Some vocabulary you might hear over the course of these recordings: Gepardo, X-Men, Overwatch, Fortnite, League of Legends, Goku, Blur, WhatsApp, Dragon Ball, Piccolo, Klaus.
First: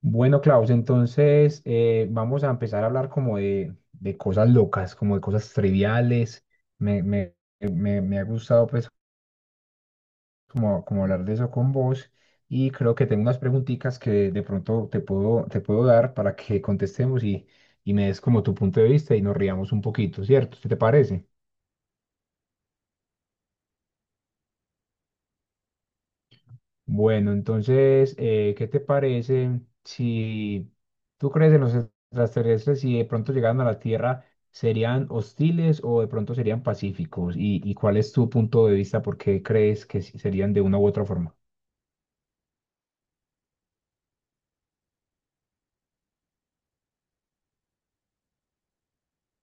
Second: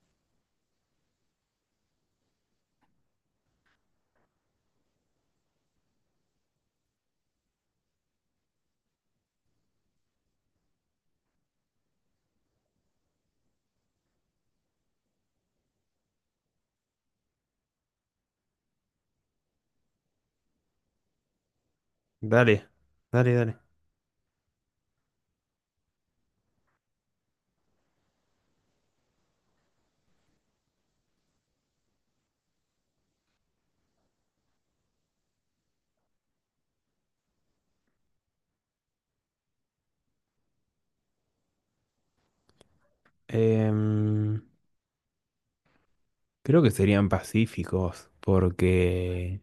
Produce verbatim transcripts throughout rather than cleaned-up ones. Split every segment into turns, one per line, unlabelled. Bueno, Klaus, entonces eh, vamos a empezar a hablar como de, de cosas locas, como de cosas triviales. Me, me, me, me ha gustado pues como, como hablar de eso con vos y creo que tengo unas preguntitas que de pronto te puedo, te puedo dar para que contestemos y, y me des como tu punto de vista y nos riamos un poquito, ¿cierto? ¿Qué te parece?
Dale, dale, dale.
Bueno, entonces, eh, ¿qué te parece si tú crees en los extraterrestres y de pronto llegaran a la Tierra, serían hostiles o de pronto serían pacíficos? ¿Y, y cuál es tu punto de vista? ¿Por qué crees que sí serían de una u otra forma?
Em, Creo que serían pacíficos, porque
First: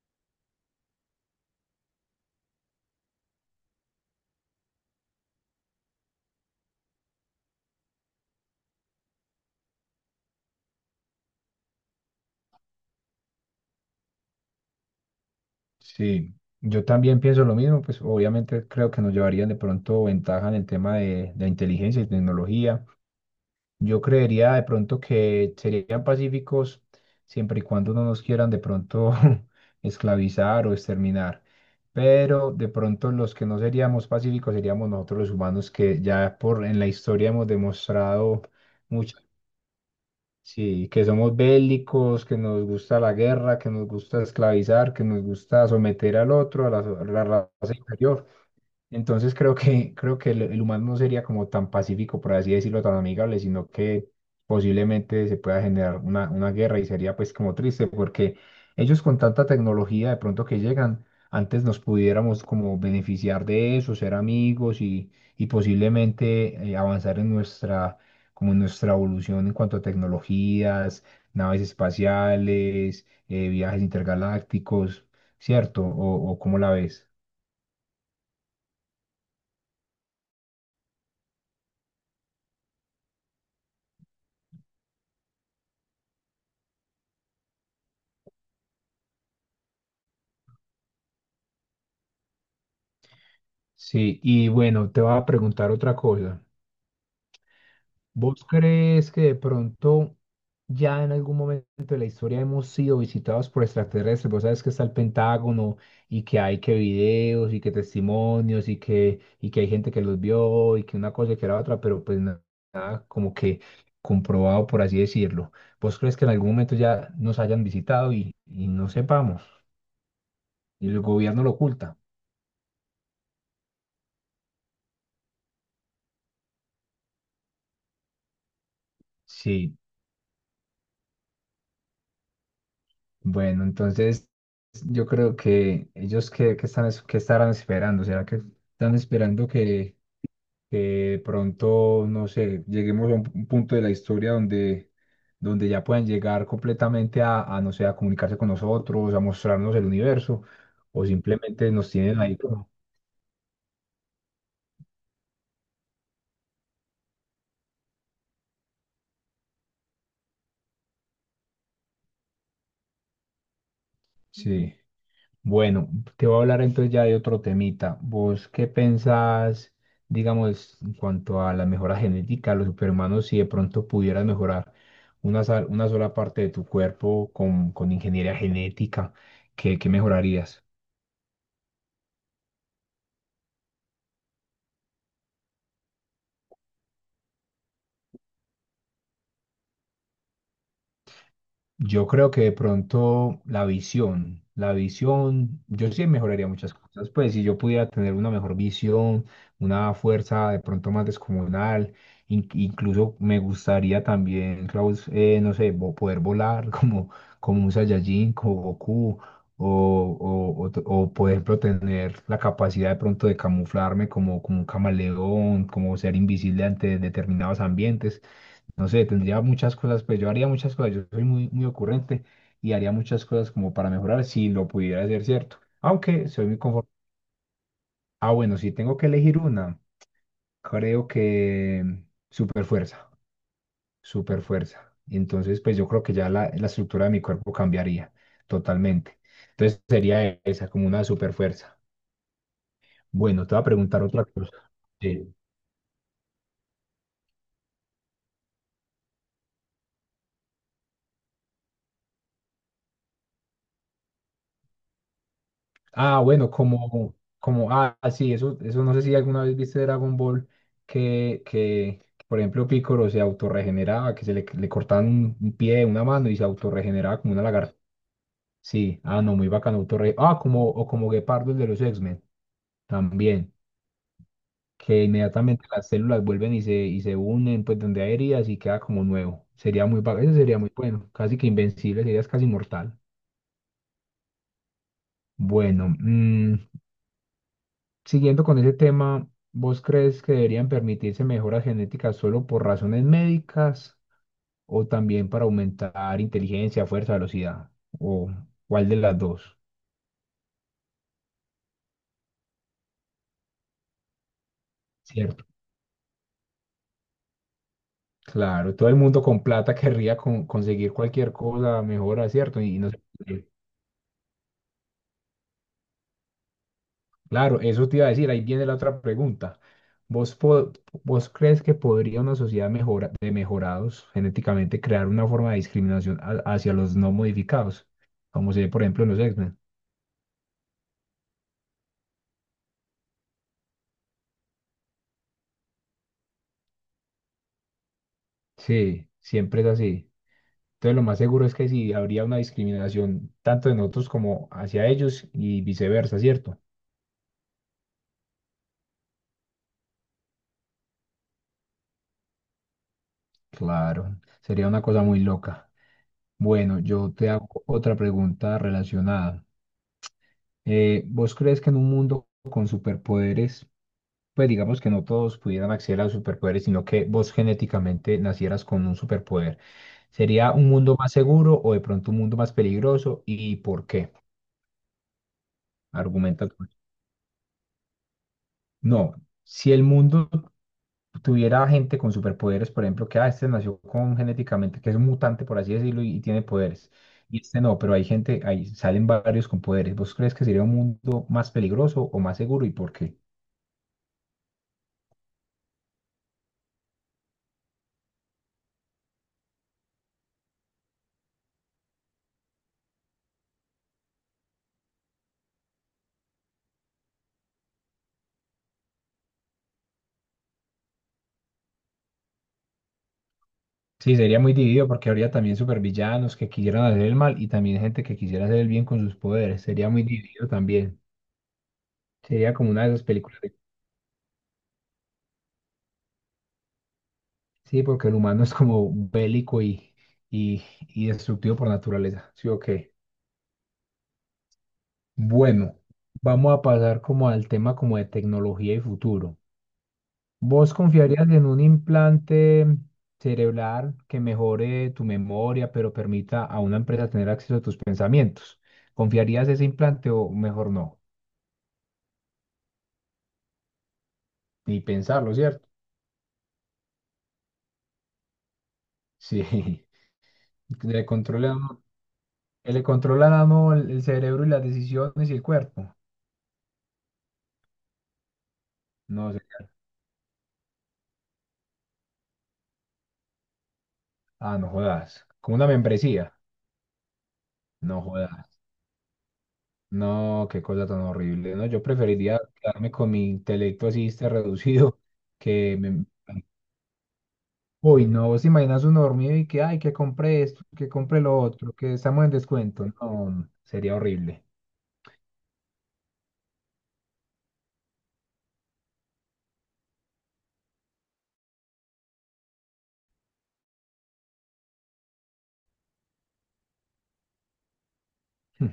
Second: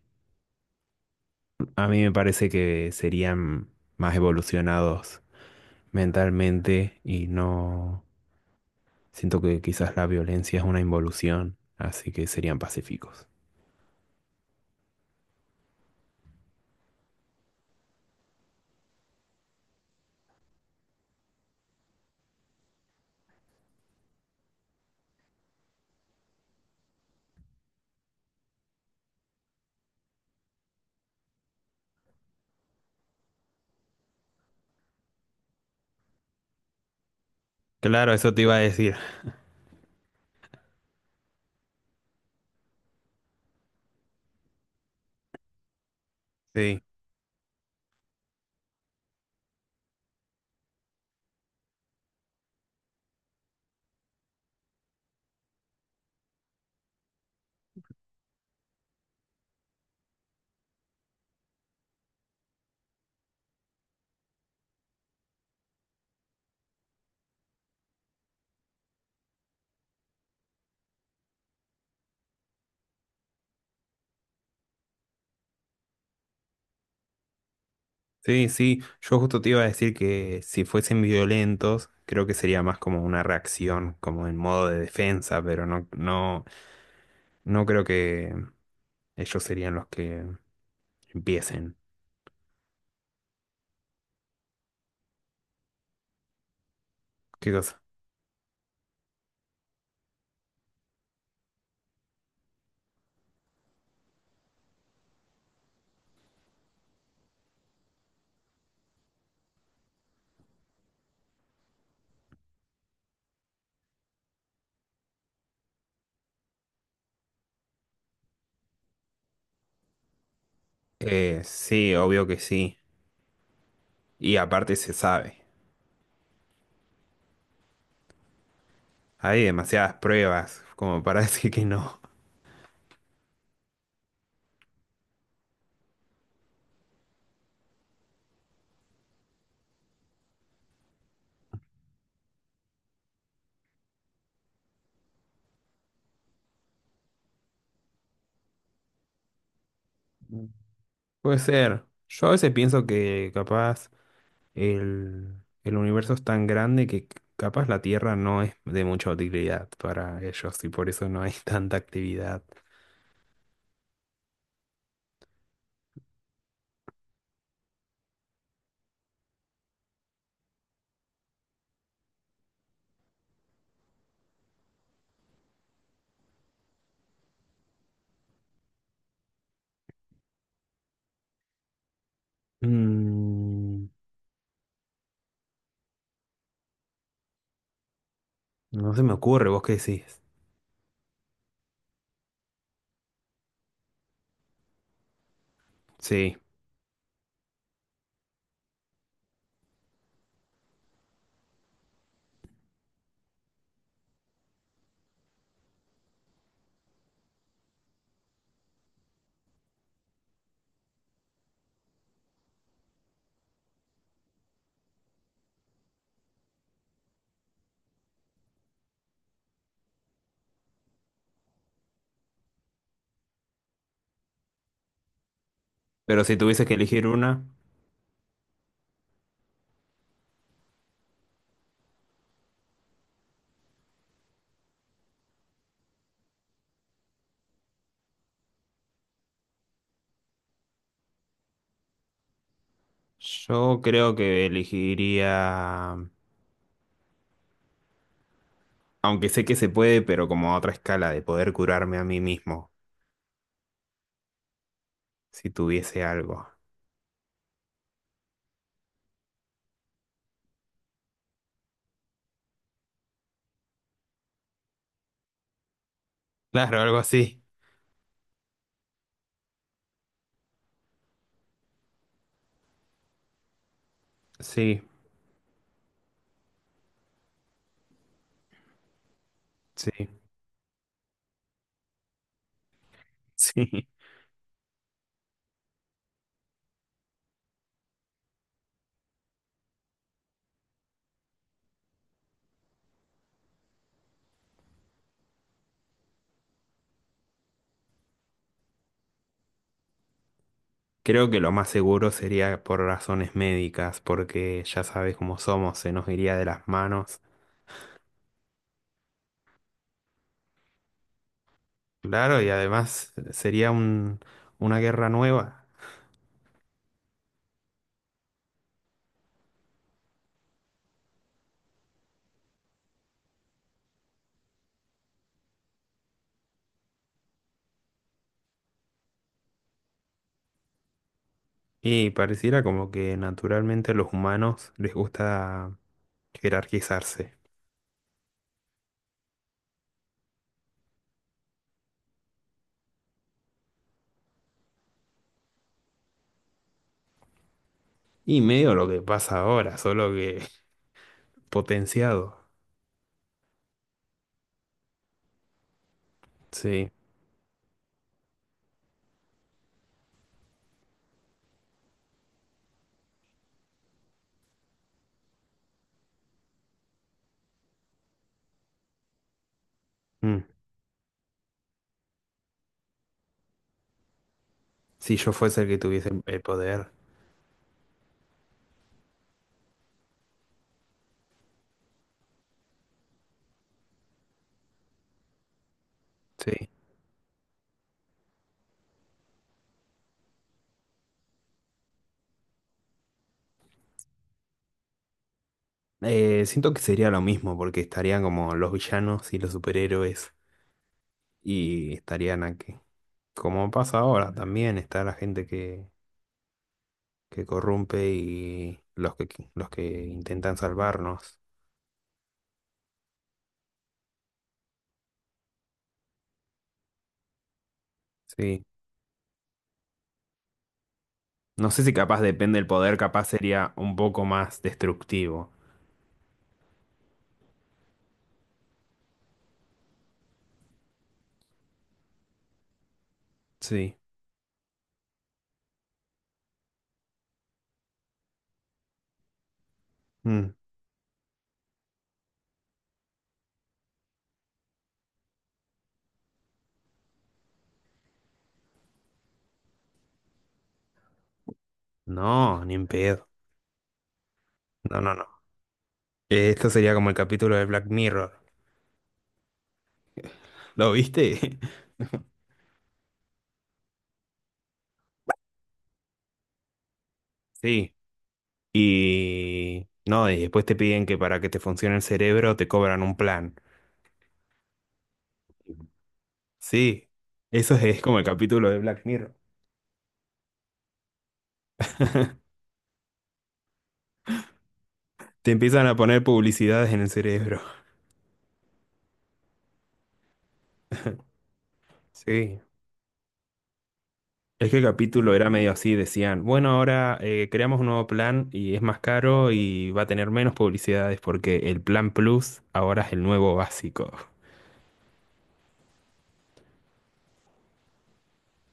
a mí me parece que serían más evolucionados mentalmente y no siento que quizás la violencia es una involución, así que serían pacíficos.
Sí, yo también pienso lo mismo, pues obviamente creo que nos llevarían de pronto ventaja en el tema de, de inteligencia y tecnología. Yo creería de pronto que serían pacíficos siempre y cuando no nos quieran de pronto esclavizar o exterminar. Pero de pronto los que no seríamos pacíficos seríamos nosotros los humanos que ya por en la historia hemos
Claro, eso te
demostrado
iba a decir.
mucho, sí, que somos bélicos, que nos gusta la guerra, que nos gusta esclavizar, que nos gusta someter al otro, a
Sí,
la, so- a la raza inferior. Entonces creo que, creo que el, el humano no sería como tan pacífico, por así decirlo, tan amigable, sino que posiblemente se pueda generar una, una guerra y sería pues como triste porque ellos con tanta tecnología de pronto que llegan, antes nos pudiéramos como beneficiar de eso, ser amigos y, y posiblemente eh, avanzar en nuestra, como en nuestra evolución en cuanto a tecnologías, naves espaciales, eh, viajes intergalácticos, ¿cierto? ¿O, o cómo la ves?
sí, sí. Yo justo te iba a decir que si fuesen violentos, creo que sería más como una reacción, como en modo de defensa, pero no, no, no creo que ellos serían los que empiecen.
Sí, y bueno, te voy a preguntar otra cosa.
¿Qué cosa?
¿Vos crees que de pronto ya en algún momento de la historia hemos sido visitados por extraterrestres? Vos sabes que está el Pentágono y que hay que videos y que testimonios y que, y que hay gente que los vio y que una cosa y que la otra, pero pues na- nada, como que comprobado, por así decirlo. ¿Vos crees que en algún momento ya nos hayan visitado y, y no sepamos y el
Eh,
gobierno lo
sí,
oculta?
obvio que sí. Y aparte se sabe. Hay
Sí.
demasiadas pruebas como para decir que no.
Bueno, entonces yo creo que ellos que, están, es- qué estarán esperando. ¿Será que están esperando que, que de pronto, no sé, lleguemos a un, un punto de la historia donde, donde ya puedan llegar completamente a, a, no sé, a comunicarse.
Puede ser. Yo a veces pienso que capaz el, el universo es tan grande que capaz la Tierra no es de mucha utilidad para ellos y por eso no hay tanta actividad.
Bueno, te voy a hablar entonces ya de otro temita. ¿Vos qué pensás, digamos, en cuanto a la mejora genética los superhumanos, si de pronto pudieras mejorar una, sal- una sola parte de tu cuerpo con, con ingeniería genética, ¿qué, qué mejorarías?
Mm, no se me ocurre, ¿vos qué decís?
Yo creo que de pronto la visión, la visión, yo sí
Sí,
mejoraría muchas cosas, pues si yo pudiera tener una mejor visión, una fuerza de pronto más descomunal, in- incluso me gustaría también, Klaus, eh, no sé, vo- poder volar como, como un Saiyajin, como Goku, o, o, o, t- o, por ejemplo tener la capacidad de pronto de camuflarme como, como un camaleón, como ser invisible ante determinados ambientes, no sé, tendría muchas cosas, pues yo haría muchas cosas, yo soy muy, muy ocurrente y haría muchas cosas como para mejorar si lo pudiera hacer, ¿cierto?
pero
Aunque
si
soy muy
tuviese que
conforme.
elegir una,
Ah, bueno, si tengo que elegir una, creo que super fuerza, super fuerza. Entonces, pues yo creo que ya la, la estructura de mi cuerpo cambiaría totalmente. Entonces sería esa, como una super fuerza. Bueno, te voy a
yo
preguntar
creo
otra
que
cosa. Sí.
elegiría... Aunque sé que se puede, pero como a otra escala de poder curarme a mí mismo, si tuviese
Ah,
algo.
bueno, como, como, ah, sí, eso, eso no sé si alguna vez viste Dragon Ball que, que, por ejemplo, Piccolo se autorregeneraba, que se le, le cortaban un, un pie, una mano y se
Claro, algo
autorregeneraba como una
así.
lagartija. Sí, ah, no, muy bacano, autorre- Ah, como, o como Gepardo el de los X-Men, también,
Sí,
que inmediatamente las células vuelven y se, y se unen, pues donde hay heridas y queda como nuevo. Sería muy
sí,
bacano, eso sería muy bueno, casi que invencible, serías casi inmortal.
sí.
Bueno, mm, siguiendo con ese tema, ¿vos crees que deberían permitirse mejoras genéticas solo por razones médicas o también para aumentar inteligencia, fuerza, velocidad? ¿O cuál de las dos?
Creo que lo más seguro sería por razones médicas, porque ya sabes cómo
¿Cierto?
somos, se nos iría de las manos.
Claro, todo el mundo con plata querría con- conseguir cualquier cosa mejora,
Claro, y
¿cierto? Y no se
además
puede.
sería un, una guerra nueva.
Claro, eso te iba a decir, ahí viene la otra pregunta. ¿Vos, po- vos crees que podría una sociedad mejora, de mejorados genéticamente crear una forma de discriminación a- hacia los no modificados? Como se ve, por ejemplo, en los x.
Y pareciera como que naturalmente a los humanos les gusta jerarquizarse.
Sí, siempre es así. Entonces lo más seguro es que sí habría una discriminación tanto de nosotros como hacia ellos y viceversa, ¿cierto?
Y medio lo que pasa ahora, solo que potenciado.
Claro, sería una cosa muy loca. Bueno,
Sí.
yo te hago otra pregunta relacionada. Eh, ¿vos crees que en un mundo con superpoderes, pues digamos que no todos pudieran acceder a los superpoderes, sino que vos genéticamente nacieras con un superpoder,
Mm.
¿sería un mundo más seguro o de pronto un mundo más peligroso y por qué?
Si yo fuese el que tuviese el el
Argumenta tú.
poder,
No, si el mundo tuviera gente con superpoderes, por ejemplo, que ah, este nació con genéticamente, que es un mutante, por así decirlo, y, y tiene
sí.
poderes. Y este no, pero hay gente, ahí salen varios con poderes. ¿Vos crees que sería un mundo más peligroso o más seguro y por qué?
Eh, siento que sería lo mismo, porque estarían como los villanos y los superhéroes, y estarían aquí. Como pasa ahora, también está la gente que, que corrompe y los que, los que intentan salvarnos.
Sí, sería muy dividido porque habría también supervillanos que quisieran hacer el mal y también gente que quisiera hacer
Sí.
el bien con sus poderes. Sería muy dividido también.
No sé si capaz
Sería
depende del
como una de
poder,
esas
capaz
películas. De-
sería un poco más destructivo.
Sí, porque el humano es como bélico y, y, y destructivo por naturaleza. Sí, ok.
Sí.
Bueno, vamos a pasar como al tema como de tecnología y futuro.
Mm.
¿Vos confiarías en un implante cerebral que mejore tu memoria, pero permita a una empresa tener acceso a tus pensamientos? ¿Confiarías ese implante o mejor no?
No, ni en pedo.
Ni
No, no,
pensarlo,
no.
¿cierto?
Eh, esto sería como el capítulo de Black Mirror.
Sí, que
¿Lo
le controla,
viste?
que le controlan a uno el, el cerebro y las decisiones y el cuerpo.
Sí.
No sé.
Y no, y después te piden que para que te funcione el cerebro te cobran un plan.
Ah, no jodas. Como una membresía.
Sí, eso es, es
No
como el
jodas.
capítulo de Black Mirror.
No, qué cosa tan horrible, ¿no? Yo preferiría quedarme con mi intelecto así este reducido
Te
que
empiezan a
me...
poner publicidades en el cerebro.
Uy, no, vos te imaginas uno dormido y que, ay, que compré esto, que compré lo otro, que estamos en
Sí.
descuento. No, sería horrible.
Es que el capítulo era medio así, decían, bueno, ahora eh, creamos un nuevo plan y es más caro y va a tener menos publicidades porque el plan Plus ahora es el nuevo básico.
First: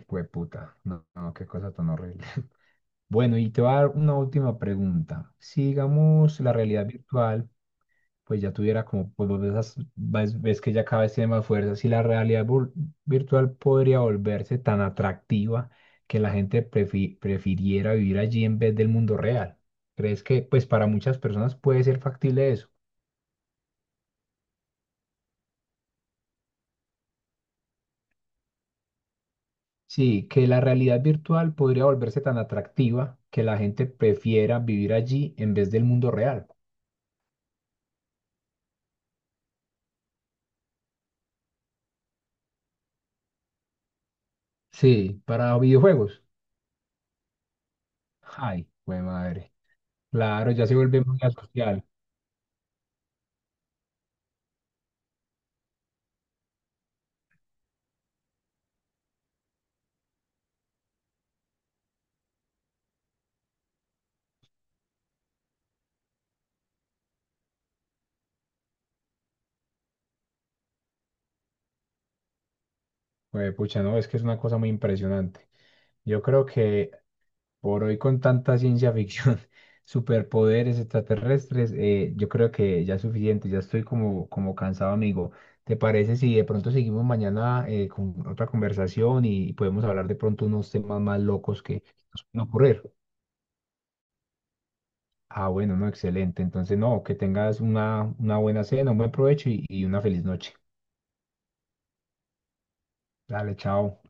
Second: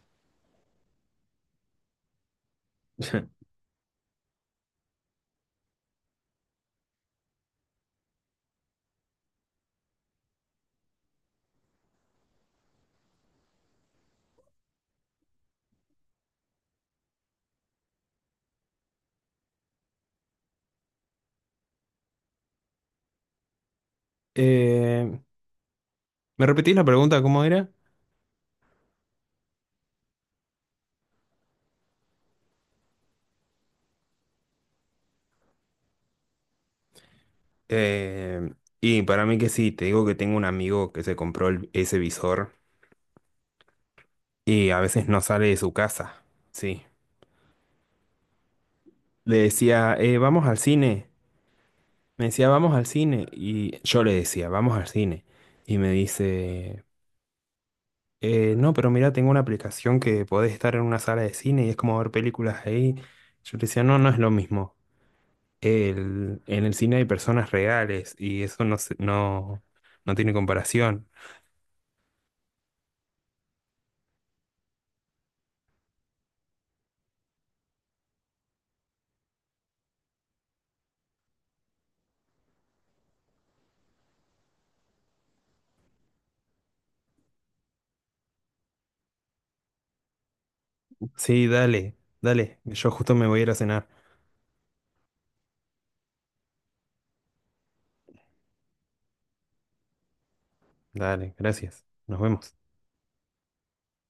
Pues puta, no, no, qué cosa tan horrible. Bueno, y te voy a dar una última pregunta. Si digamos la realidad virtual, pues ya tuviera como, pues vos ves, as- ves- ves que ya cada vez tiene más fuerza, si la realidad vul- virtual podría volverse tan atractiva que la gente prefi- prefiriera vivir allí en vez del mundo real. ¿Crees que, pues para muchas personas puede ser factible eso?
Eh, ¿me repetís la pregunta cómo era?
Sí, que la realidad virtual podría volverse tan atractiva que la gente prefiera vivir allí en vez del mundo real.
Eh, y para mí que sí, te digo que tengo un amigo que se compró el- ese visor y a veces no
Sí,
sale de
para
su casa,
videojuegos.
sí.
Ay, güey
Le
madre.
decía, "Eh, vamos
Claro,
al
ya se vuelve
cine".
muy asocial.
Me decía, vamos al cine. Y yo le decía, vamos al cine. Y me dice, "Eh, no, pero mira, tengo una aplicación que podés estar en una sala de cine y es como ver películas ahí". Yo le decía, no, no es lo mismo. El- en el cine hay personas reales y eso no, se- no, no tiene comparación.
Güey, pucha, no, es que es una cosa muy impresionante. Yo creo que por hoy con tanta ciencia ficción, superpoderes extraterrestres, eh, yo creo que ya es suficiente, ya estoy como, como cansado, amigo. ¿Te parece si de pronto seguimos mañana eh, con otra conversación y podemos hablar de pronto unos temas más
Sí,
locos que
dale,
nos pueden
dale.
ocurrir?
Yo justo me voy a ir a cenar.
Ah, bueno, no, excelente. Entonces, no, que tengas una, una buena cena, un buen provecho y y una feliz noche.
Dale, gracias. Nos vemos.
Dale, chao.